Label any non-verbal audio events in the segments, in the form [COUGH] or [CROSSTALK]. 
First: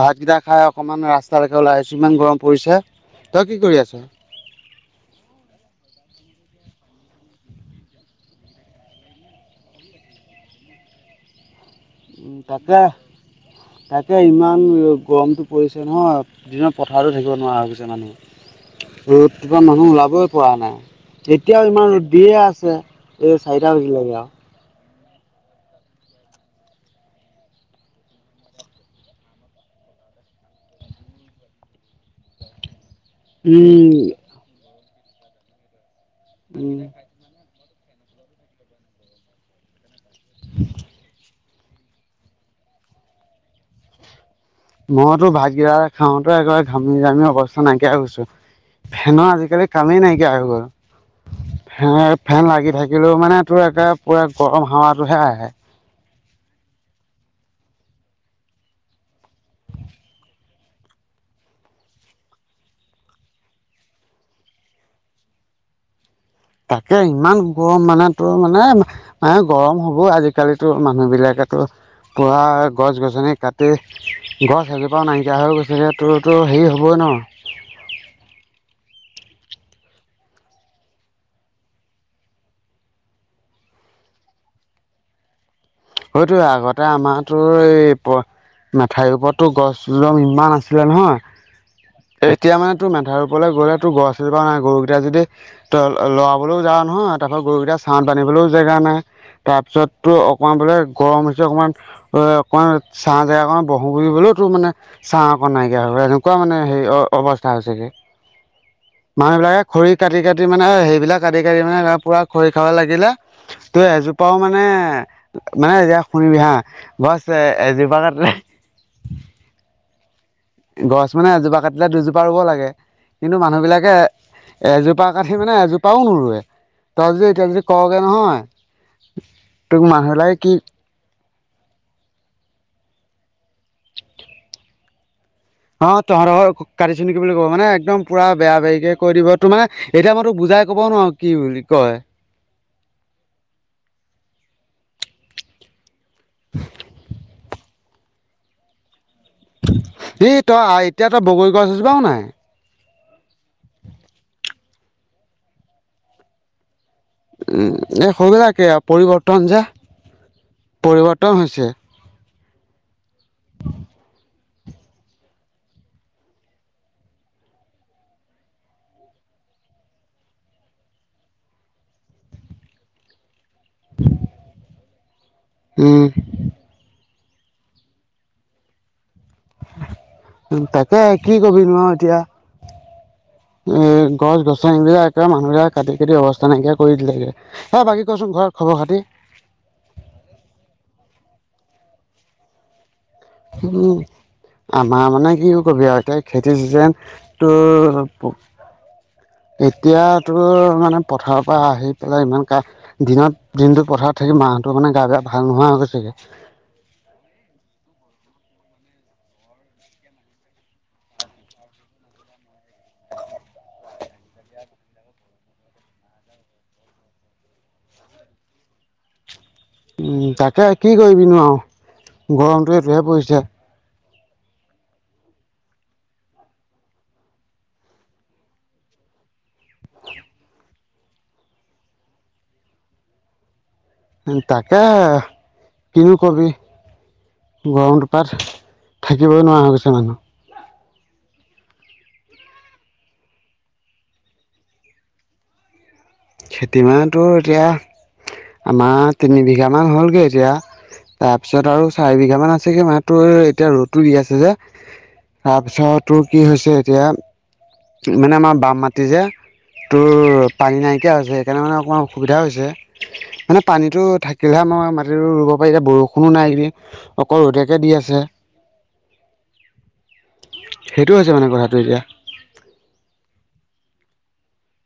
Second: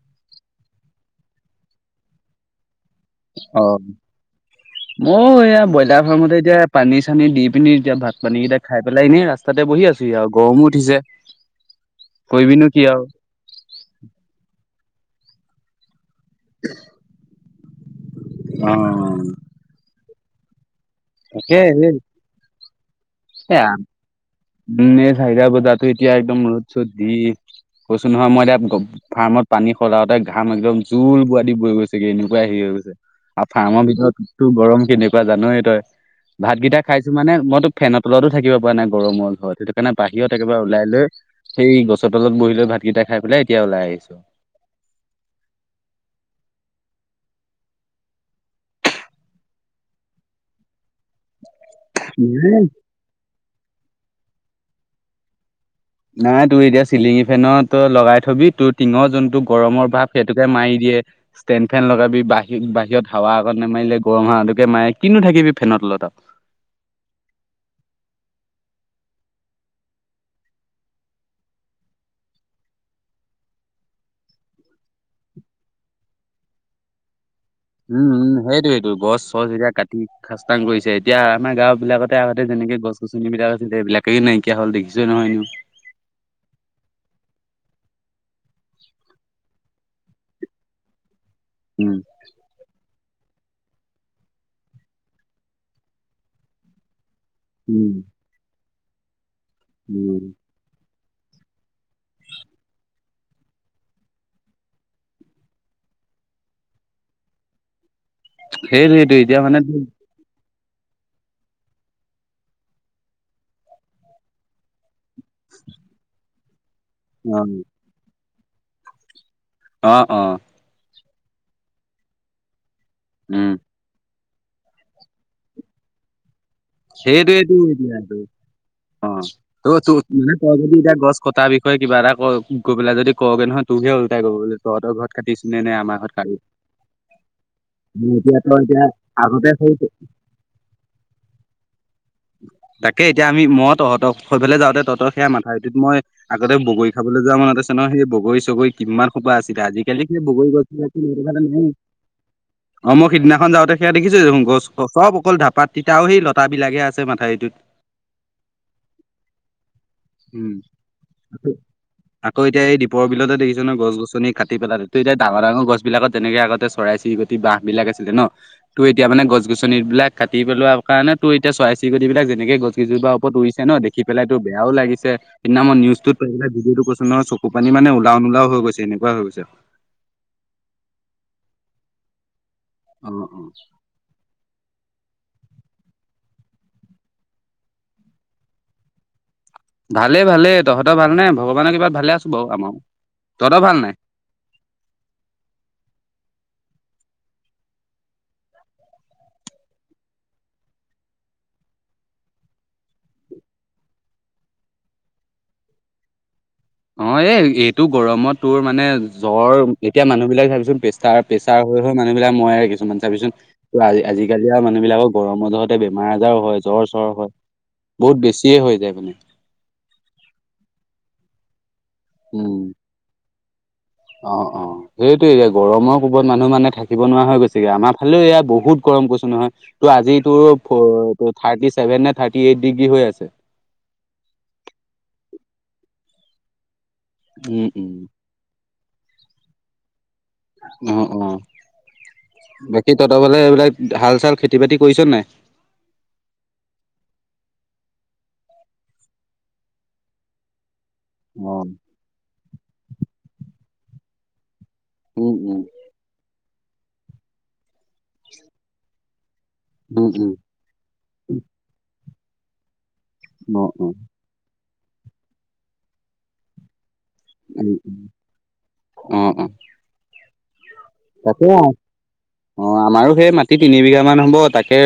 ভাতকেইটা খাই অকমান ৰাস্তালৈকে ওলাই আহিছোঁ ইমান গৰম পৰিছে। তই কি কৰি আছ অ', মই এয়া ব্ৰইলাৰ ফাৰ্মতে এতিয়া পানী চানী দি পিনি এতিয়া ভাত পানী কেইটা খাই পেলাই এনেই ৰাস তাতে বহি আছোঁ হি আৰু গৰমো উঠিছে। কৰিবিনো তাকে, কি আৰু তাকে ইমান গৰমটো পৰিছে নহয়। দিনৰ পথাৰতো থাকিব নোৱাৰা হৈ গৈছে মানুহ অ', ৰ'দটো পৰা মানুহ ওলাবই পৰা নাই, তাকে এতিয়াও এই ইমান ৰ'দ দিয়ে আছে। এই এ চাৰিটা বাজি লেগে আৰু উম, এ চাৰিতা বজাতো এতিয়া একদম ৰ'দ চ'দ দি কৈছো নহয় মই এতিয়া গম ফাৰ্মত পানী সলাওঁতে ঘাম একদম জোল বোৱা দি বৈ গৈছেগে এনেকুৱাই হেৰি হৈ গৈছে। আৰু ফাৰ্মৰ উম ভিতৰতটো গৰম কেনেকুৱা জানয়ে তই, উম ভাতকেইটা খাইছো মানে মইতো ফেনৰ তলতো থাকিব পৰা নাই গৰম হ'ল হয় সেইটো কাৰণে বাহিৰত একেবাৰে ওলাই লৈ সেই গছৰ তলত বহি লৈ ভাতকেইটা খাই পেলাই এতিয়া ওলাই আহিছো মইতো ভাত কেইটা খাওঁতে একেবাৰে ঘামি জামি অৱস্থা নাইকিয়া হৈছো। ফেনৰ আজিকালি কামেই নাইকিয়া হৈ গল। ফে ফেন লাগি থাকিলেও মানে তোৰ একে পুৰা গৰম হাৱাটোহে আহে। নাই তই এতিয়া চিলিঙি ফেনত লগাই থবি তোৰ টিঙৰ যোনটো গৰমৰ ভাৱ সেইটোকে মাৰি দিয়ে। ষ্টেণ্ড ফেন লগাবি বাহিৰত বাহিৰত হাৱা আকনমান নাৰিলে, গৰম হাৱাতোকে মাৰে কিনো থাকিবি ফেনৰ তলত আৰু। তাকে ইমান গৰম মানে তোৰ মানে মান গৰম হ'ব আজিকালিতো মানুহ বিলাকেতো পুৰা গছ গছনি কাটি গছ এজিপাও নাইকিয়া হৈ গৈছে তোৰতো হেৰি হ'বই ন'। উম, উম, সেইটোৱোটো গছ চচ এতিয়া কাটি খাস্তাং কৰিছে, এতিয়া আমাৰ গাঁও বিলাকতে আগতে যেনেকে গছ গছনিবিলাক আছিল, সেইবিলাকে নাইকিয়া হ'ল দেখিছৈ নহয় এনেও। সেইটোৱে আগতে আমাৰতো এই প মাথাউৰি ওপৰততো গছবিলাক ইমান আছিলে নহয় উম। এতিয়া মানে তোৰ মেধাৰ ওপৰলৈ গ'লে তোৰ গছ এজোপা নাই গৰুকেইটা যদি ত লৰাবলৈও যাৱ নহয় তাৰ পৰা গৰুকেইটা উম চাঁত বান্ধিবলৈও জেগা নাই, তাৰ পিছতো উম অ' অকমান বোলে গৰম হৈছে অকণমান অ' অকণমান ছাঁ জেগা অকণ বহো বুলিলেও তো মানে ছাঁ অকন নাইকিয়া হৈ এনেকুৱা মানে হে অৱস্থা হৈছেগে। সেইটোৱেইটো মানুহ এতিয়া মানে বিলাকে তোৰ খৰি কাটি কাটি মানে সেইবিলাক কাটি কাটি মানে পুৰা খৰি খাব লাগিলে তো এজোপাও মানে মানে এতিয়া শুনিবি হা গছ অ এজোপা কাটলে অ', অ '। গছ মানে এজোপা কাটিলে দুজোপা ৰুব লাগে। কিন্তু উম মানুহ বিলাকে এজোপা কাঠি মানে এজোপাও নুৰোৱে। সেইটোয়েইেটো এতিয়াটো অ' তই তোক ত মানে মানুহবিলাকে কি তই যদি এতিয়া গছ কটাৰ বিষয়ে কিবা এটা ক গৈ পেলাই যদি কওঁগৈ নহয় তোকহে ওলটাই ক'ব বোলে তহঁতৰ ঘৰত কাটিছো নে নে অ আমাৰ ঘৰত তহঁতৰ কাটি ঘৰৰ কাটিছো নেকি বুলি ক'ব, মানে একদম পুৰা এতিয়া বেয়া তই এতিয়া বেৰিকে কৈ দিব। আগতে তোৰ মানে সেই এতিয়া মইতো বুজাই ক'ব নোৱাৰোঁ কি বুলি কয়। তাকে এতিয়া আমি মই তহঁতৰ সৈ ফালে যাওঁতে তহঁতৰ সেয়া মাথাউৰিটোত মই আগতে বগৰী খাবলৈ যোৱা মনত আছে নহয়, সেই বগৰী চগৰী কিমান সোপা আছিলে, আজিকালি ই বগৰী তই গছ বিলাক এতিয়া তই ম বগৰী নাই। গছ এজোপাও নাই অ' মই সিদিনাখন যাওঁতে সেয়া দেখিছো যে গছ চব অকল ঢাপাত তিতাও সেই লতা বিলাকে আছে। মাথাউৰিটোত এই সবিলাকে আৰু পৰিৱৰ্তন যে উম পৰিৱৰ্তন হৈছে। আকৌ এতিয়া এই দীপৰ বিলতে দেখিছ নহয় গছ গছনি কাটি পেলালে, এতিয়া ডাঙৰ ডাঙৰ গছ বিলাকত যেনেকে আগতে চৰিই চিৰিকতি তি বাঁহ বিলাক আছিলে ন, তো এতিয়া মানে গছ গছন বিলাক কাটি পেলোৱা কাৰণে তো এতিয়া চৰাই চৰিকতি বিলাক যেনেকে গছ কেইজোৰপা ওপৰত উৰিছে ন দেখি পেলাই ত বেয়াও লাগিছে সদিনা মই উম নিউজটোত পাই পেলাই ভিডিঅটো চাই মানে চকুৰ পানী ওলও নোলাওহৈ গৈছে এনেকুৱ হৈ গৈছে। উ তাকে কি কবি ন এতিয়া। উম, উম। এ গছ গছনি বিলাক একে মানুহবিলাকে কাটি কাটি অৱস্থা নাইকিয়া কৰি দিলেগে। হ বাকী কচোন ঘৰত খবৰ খাতি? ভালে ভালে তহঁতৰ ভালনে ভগৱানৰ কৃপাত ভালে আছো বাৰু আমাৰো। তহঁতৰ ভাল নাই? উম। আমাৰ মানে কি কবি আৰু এতিয়া খেতি চিজন, তোৰ এতিয়াতোৰ মানে পথাৰৰ পৰা আহি পেলাই ইমান কা দিনত দিনটোত পথাৰত থাকি মাহ'তৰ মানে গা বোৰ ভাল নোহোৱা হৈ গৈচেগে। অ' এ এইটো গৰমত তোৰ মানে জ্বৰ, এতিয়া মানুহ বিলাক ভাবিচোন তাৰ প্ৰেছাৰ হৈ হৈ মানুহবিলাক মৰাহে দেখিছো, মানে চাবিচোন ত আজি আজিকালি আৰু মানুহ বিলাকৰ গৰমৰ জহতে বেমাৰ আজাৰো হয় জ্বৰ চ্বৰ হয়। বহুত বেছিয়ে হৈ যায় মানে। তাকে কি কৰিবনো আৰু উম, গৰমটো এইটোহে পৰিছে। অ', অ'। সেইটোয়েটো এতিয়া গৰমৰ কোবত মানুহ মানে থাকিব নোৱাৰা হৈ গৈছেগে, আমাৰ ফালেও এয়া বহুত গৰম কৈছো নহয়। ত আজি তো থাৰ্টি ছেভেন নে থাৰ্টি এইট ডিগ্ৰী হৈ আছে। তাকে কিনো কবি উম, উম, গৰমটোৰ পা থা থাকিবই নোৱাৰা হৈ গৈছে মানুহ। অ', অ' বাকী তহ'তৰ ফালে এইবিলাক হাল চাল খেতি বাতি কৰিছ নাই? খেতি মানে তোৰ এতিয়া আমাৰ তিনি বিঘামান হ'লগৈ এতিয়া। অ' তাৰপিছত আৰু চাৰি বিঘা মান আছেগে মানো এতিয়া ৰ'দটো দি আছে যে, উম, উম, তাৰপিছত তোৰ কি হৈছে এতিয়া মানে আমাৰ বাম মাটি যে উম, উম, তোৰ পানী নাইকিয়া হৈছে, সেইকাৰণে মানে অকণমান অসুবিধা হৈছে। মানে অ' অ' পানীটো থাকিলেহে আমাৰ মাটিতো ৰুব পাৰি, এতিয়া বৰষুণো নাই এই অকল উম, ৰ'দকে দি উম। আছে, অ অ সেইটো হৈছে তাকে মানে কথাটো এতিয়া। অ' আমাৰো সেই মাটি তিনি বিঘা মান হ'ব তাক সে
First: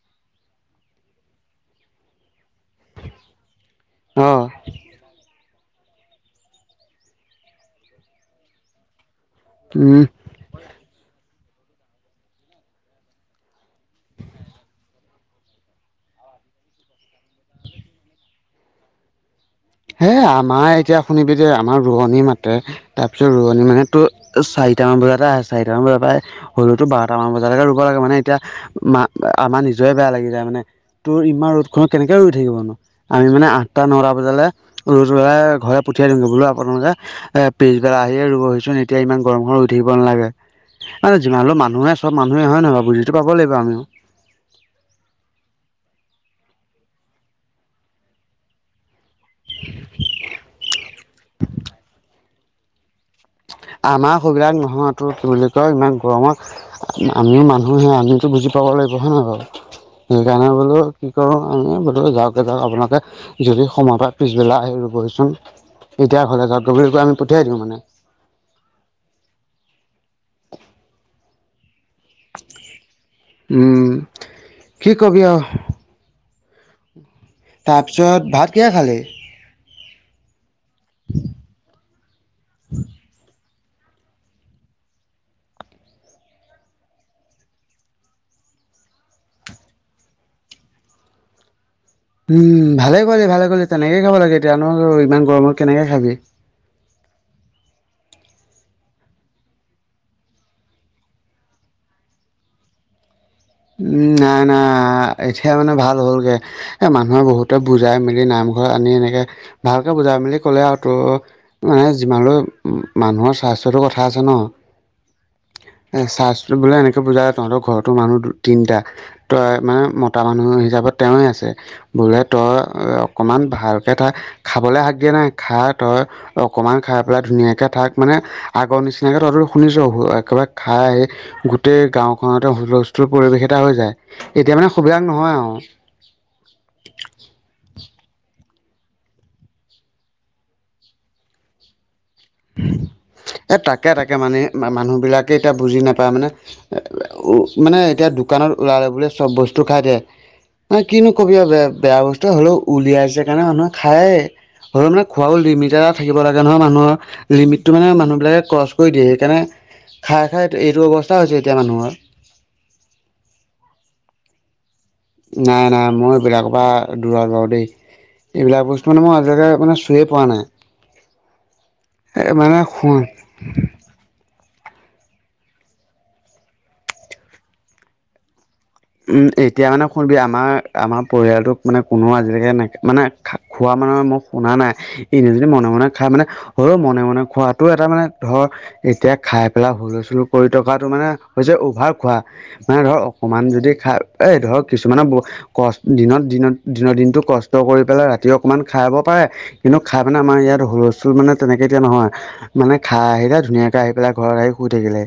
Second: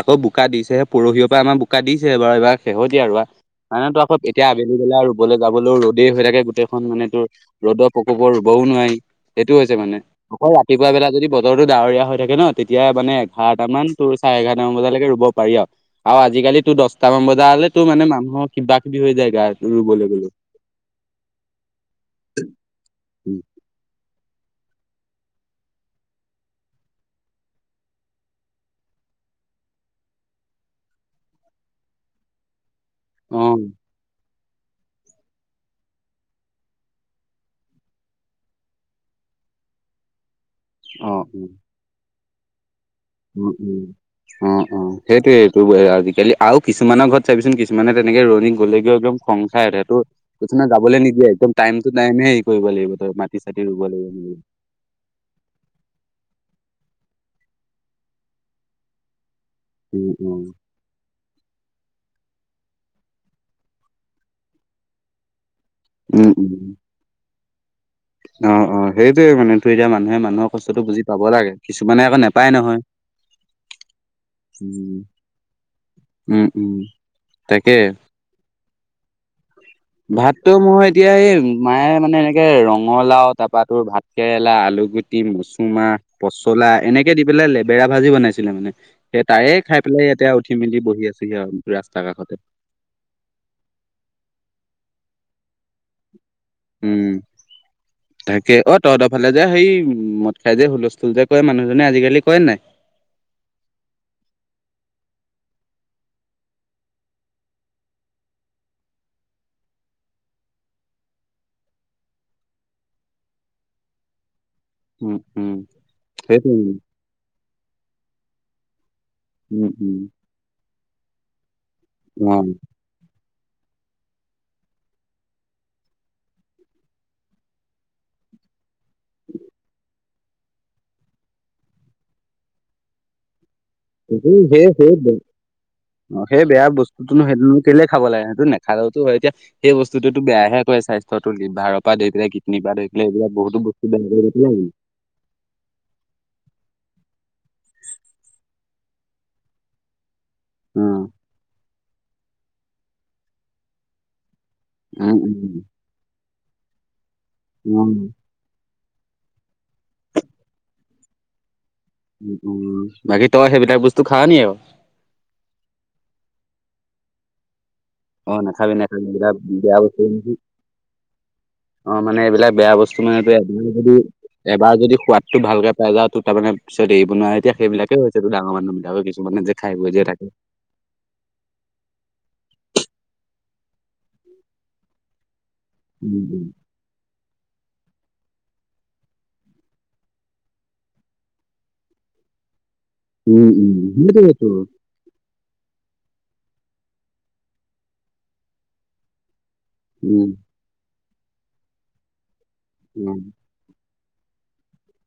আকৌ বোকা দিছেহে, পৰহি পৰা আমাৰ বোকা দিছে বাৰু এইবাৰ শেহতীয়া ৰোৱা। মানেতো আকৌ অ এতিয়া, আবেলি বেলা ৰোবলৈ যাব। ৰোৱলেও ৰ'দেই হৈ থাকে। গোটেই খন মানে তোৰ ৰ'দৰ প্ৰকোপত ৰোৱও নোৱাৰি। সেইটো হৈছে মানে। উম অকল ৰাতিপুৱা বেলা যদি বতৰটো ডাৱৰীয়া হৈ থাকে ন তেতিয়া মানে, এঘাৰটাম মান তোৰ চাৰে এঘাৰটামান বজালৈকে ৰোৱ পাৰি আৰু, আৰু আজিকালি তোৰ দহটামান বজা হ'লে তো মানে মানুহৰ কিবা কিবি হৈ যায় গাৰ হে, আমাৰ এতিয়া শুনিবি দে, আমাৰ ৰোৱনি মাতে। তাৰপিছত ৰোৱনি মানে তোৰ চাৰিটামান বজাতে আহে, চাৰিটামান বজাৰ পৰাই হ'লেওতো বাৰটা মান বজালৈকে ৰুব লাগে, মানে এতিয়া মা আমাৰ নিজয়ে বেয়া লাগি যায় মানে। তোৰ ইমান ৰ'দ খনত কেনেকে ৰৈ থাকিবানো আমি অ মানে আঠটা নটা বজালে ৰ'দ ওলালে ঘৰলে পঠিয়াই দিওঁগৈ বোলো আপোনালোকে এ, পিছবেল আহিয়ে ৰুবহিচোন, এতিয়া ইমান গৰম খনত ৰোই থাকিব নালাগে। অ মানে যিমান হ'লেও মানুহে চব মানুহে হয় নহয় বাৰু বুজি উম্ উম্। অ' অ' সেইটোয়েই টো আজিকালি আৰু কিছুমানৰ ঘৰত চাবিচোন, কিছুমানে তেনেকে ৰোৱনি গ'লেগেও একদম খং খাই উঠে। টোৰ কিছুমানে যাবলৈ নিদিয়ে, একদম টাইম টু টাইমে হেৰি কৰিব লাগিব তই চাটি ৰুব লাগিব। আমাৰ মেলিব। সেইবিলাক নহয়। টোৰ কি বুলি কয়, ইমান গৰমত আমিও মানুহে আমিতো বুজি পাব লাগিব। হয় নহয় বাৰু উম, উম, সেইকাৰণে বোলো কি কৰোঁ আমি বোলো যাওঁগে যাওঁক আপোনালোকে যদি সময়ৰ পিছবেলা আহি ৰুবহিচোন। এতিয়া উম, ঘৰলে উম। জকগে বুলি আমি পঠিয়াই দিওঁ মানে। অ' অ' সেইটোয়ে মানে, এতিয়া মানুহে মানুহৰ কষ্টটো বুজি পাব লাগে। কিছুমানে নাপায় নহয়। উম, উ কি কবি আৰু উম্ উম্। তাৰপিছত ভাত কিহে খালি? ভাততো মই এতিয়া এই, মায়ে মানে এনেকে ৰঙালাও তাৰপা তোৰ ভাত কেৰেলা, আলুগুটি, মচুমা, পচলা এনেকে দি পেলাই লেবেৰা ভাজি বনাইছিলে মানে। সেই তাইে খাই পেলাই এতিয়া উঠি মেলি বহি আছোহি আৰু ৰাস্তা কাষত। উম্ ভালে কোৰিলি ভালে কৰিলি তেনেকে খাব লাগে। এতিয়া নো ইমান গৰমত কেনেকে খাবি। উম্। তাকে অ' তহঁতৰ ফালে যে হেৰী মদ খাই যে, হুলস্থুল যে কৰে মানুহজনে, আজিকালি কৰে‌ নাই? উম্ না না এতিয়া মানে ভাল হ'লগে। এ, মানুহে বহুতে বুজাই মেলি নামঘৰত আনি এনেকে ভালকে বুজাই মেলি ক'লে আৰু তোৰ মানে যিমান হ'লও মানুহৰ স্বাস্থ্যটো কথা আছে ন। উম, উম, এ সেইটোৱে স্বাস্থ্যটো বোলে এনেকে বুজালে তহঁতৰ ঘৰতো মানুহ দু তিনিটা, তই উম, মানে, উম। মতা মানুহ হিচাপত তেওঁৱেই আছে। বোলে অ, তই অকণমান ভালকৈ থাক। খাবলৈ হাক দিয়া নাই, খা তই অকমান খাই পেলাই ধুনীয়াকে থাক মানে। আগৰ নিচিনাকে তহঁতেটো শুনিছ, একেবাৰে খাই গোটেই গাওঁখনতে হুলহূল পৰিৱেশ এটা হৈ যায়, সেই এতিয়া সেই মানে সবিলাক সেই নহয় আৰু। অ', সেই বেয়া বস্তুটোনো সেইটোনো কেলেই খাব লাগে, সেইটোনো নেখালেও টো হয়। এতিয়া সেই বস্তুতোৱেটো বেয়াহে কৰে স্বাস্থ্যটো, লিভাৰৰ পৰা ধৰি পেলাই কি কিডনি পৰা ধৰি পেলাই, এইবিলাক বহুতো বস্তু বেন কৰি দিছিলে নেকি। কেইটা বুজি নাপায় মানে উম, মানে এতিয়া দোকানত ওলালে বুলিয়েই চব বস্তু খাই দিয়ে। ন উম কিনো কবি আৰু বেয়া, বেয়া বস্তু হ'লেও উলিয়াইছে কাৰণে মানুহে খায়েই। হ'লেও মানে উম খোৱাৰো উম লিমিট এটা থাকিব লাগে নহয় মানুহৰ, লিমিটটো মানে উম মানুহবিলাকে ক্ৰচ কৰি দিয়ে, সেইকাৰণে খাই খাই এইটো অৱস্থা হৈছে এতিয়া মানুহৰ। উম, উম, বাকী তই সেইবিলাক বস্তু খাৱ নি আকৌ? নাই নাই, মই এইবিলাকৰ পৰা দূৰত বাৰু দেই। অ এইবিলাক নাখাবি বস্তু মানে নাখাবি মই এইবিলাক আজিলৈকে মানে বেয়া বস্তু চুইয়েই পোৱা নেকি। নাই। অ', মানে এইবিলাক বেয়া বস্তু মানে তই এদিনো যদি এবাৰ যদি সোৱাদটো ভালকে পাই যাও, তোৰ তাৰমানে পিছত এৰিব নোৱাৰে, এতিয়া সেইবিলাকেই হৈছেটো ডাঙৰ মানুহৰ। উম, এতিয়া মানে শুনবি আমাৰ আমাৰ পৰিয়ালটোক মানে কোনো আজিলৈকে নে মানে খা খোৱা মানে মই শুনা নাই। ইনে যদি মনে মনে খাই উম মানে, হলেও মনে মনে খোৱা টো এটা মানে ধৰ এতিয়া খাই পেলাই হুলষ্টোল কৰি থকাটো মানে হৈছে অভাৰ খোৱা। মানে ধৰ। অকমান উম, যদি উম, উম। খাই এই সেইটোৱেইতো ধৰক কি কিছুমানে ক দিনত দিনত দিনৰ দিনটো কষ্ট কৰি পেলাই ৰাতি অকমান খাব পাৰে। কিন্তু খাই মানে উম আমাৰ ইয়াত হুলস্থুল মানে তেনেকৈ এতিয়া নহয়, মানে খাই উম আহিলে ধুনীয়াকে আহি পেলাই ঘৰত আহি শুই থাকিলে।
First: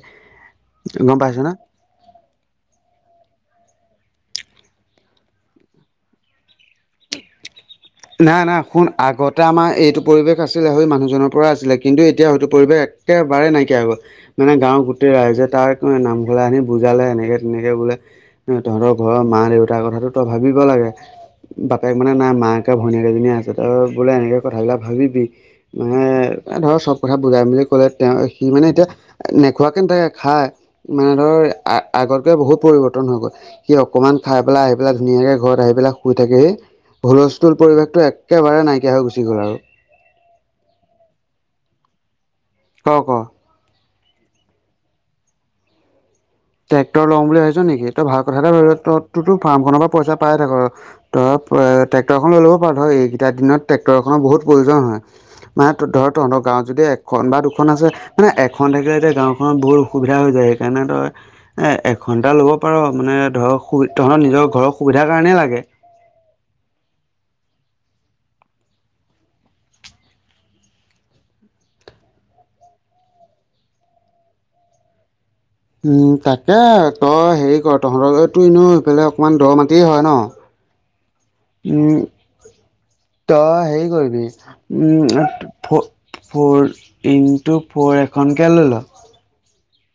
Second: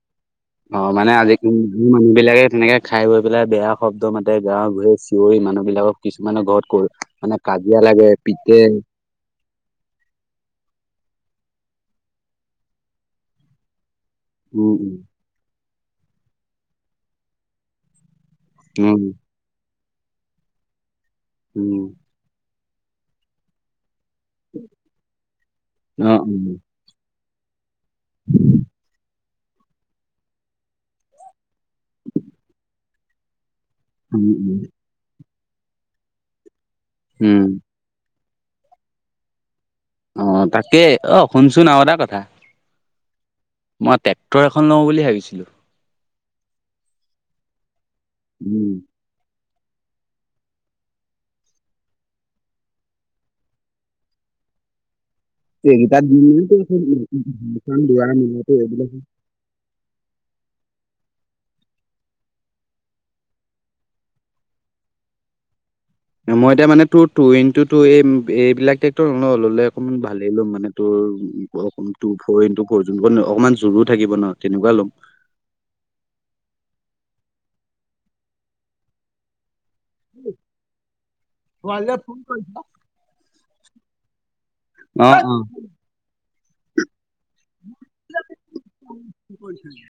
অ', মানে গম আজি পাইছ না মানুহ বিলাকে তেনেকে খাই গৈ পেলাই বেয়া শব্দ মাতে, গাঁৱত ঘূৰে চিঞৰি মানুহবিলাকক কিছুমানৰ ঘৰত গৈ মানে কাজিয়া লাগে। না-না পিতে শুন। আগতে আমাৰ এইটো পৰিৱেশ আছিলে, সৈ মানুহজনৰ পৰা আছিলে। কিন্তু এতিয়া সেইটো পৰিৱেশ একেবাৰে নাইকিয়া হৈ গ'ল। মানে উম গাঁওৰ গোটেই ৰাইজে তাক নামঘৰলে আনি বুজালে, এনেকে তেনেকে বোলে। তহঁতৰ উম ঘৰৰ মা দেউতাৰ কথাটো তই ভাবিব লাগে, উম উম বাপেক মানে নাই মাক ভনীয়েক এজনীয়ে আছে, তই বোলে এনেকে কথাবিলাক ভাবিবি, মানে অ উম ধৰক চব কথা বুজাই মেলি ক'লে, তেওঁ সি মানে এতিয়া নেখোৱাকে নথাকে খায়, মানে ধৰ আ আগতকে বহুত পৰিৱৰ্তন হৈ গ'ল, সি অকমান উম খাই উম পেলাই আহি বিলাক ধুনীয়াকে ঘৰত আহি পেলাক শুই থাকেহি, উম হুলস্থুল পৰিৱেশটো একেবাৰে নাইকিয়া হৈ গুচি গ'ল আৰু। অ', তাকেই। অ', শুনচোন আৰু এটা কথা। ক, ক? মই ট্ৰেক্টৰ এখন লওঁ বুলি ভাবিছিলোঁ। ট্ৰেক্টৰ লও বুলি ভাবিছ নেকি? তই ভাল কথা এটা উম ভাবিছ। তোৰতো ফাৰ্মখনৰ পৰা পইচা পায়েই থাক। ত ট্ৰেক্টৰখন লৈ ল'ব পাৰোঁ। ধৰ, এইকেইটা দিনত ট্ৰেক্টৰখনৰ বহুত প্ৰয়োজন হয়। মানে তোৰ এইকেইটা ধৰ দিন তহঁতৰ গাঁৱত যদি এখন বা দুখন আছে, দুৱাৰ মানে মিলাটো এখন এইবিলাক থাকিলে যেতিয়া গাঁওখনত বহুত অসুবিধা হৈ যায়, সেইকাৰণে তই এ এঘণ্টা ল'ব পাৰ, মানে ধৰক তহঁত নিজৰ ঘৰৰ সুবিধাৰ কাৰণেই লাগে। মই এতিয়া মানে তোৰ তু ইনটু তু এই এইবিলাক ট্ৰেক্টৰ, ল'লে অকমান ভালেই লম। মানে তোৰ তোৰ ফৰ ইনটু ফৰ, যোনখন অকমান জোৰো থাকিব ন, তেনেকুৱা ল'ম। উম, তাকে তই হেৰি কৰ তহঁতৰ এইটো এফালে অকণমান দ মাটিয়েই হয় ন। ালদাত উম ফোন কৈছ [UNINTELLIGIBLE] তই হেৰি কৰিবি অ', উম, ফ'ৰ ইণ্টু ফ'ৰ এখনকে লৈ ল। কি কৰিছা?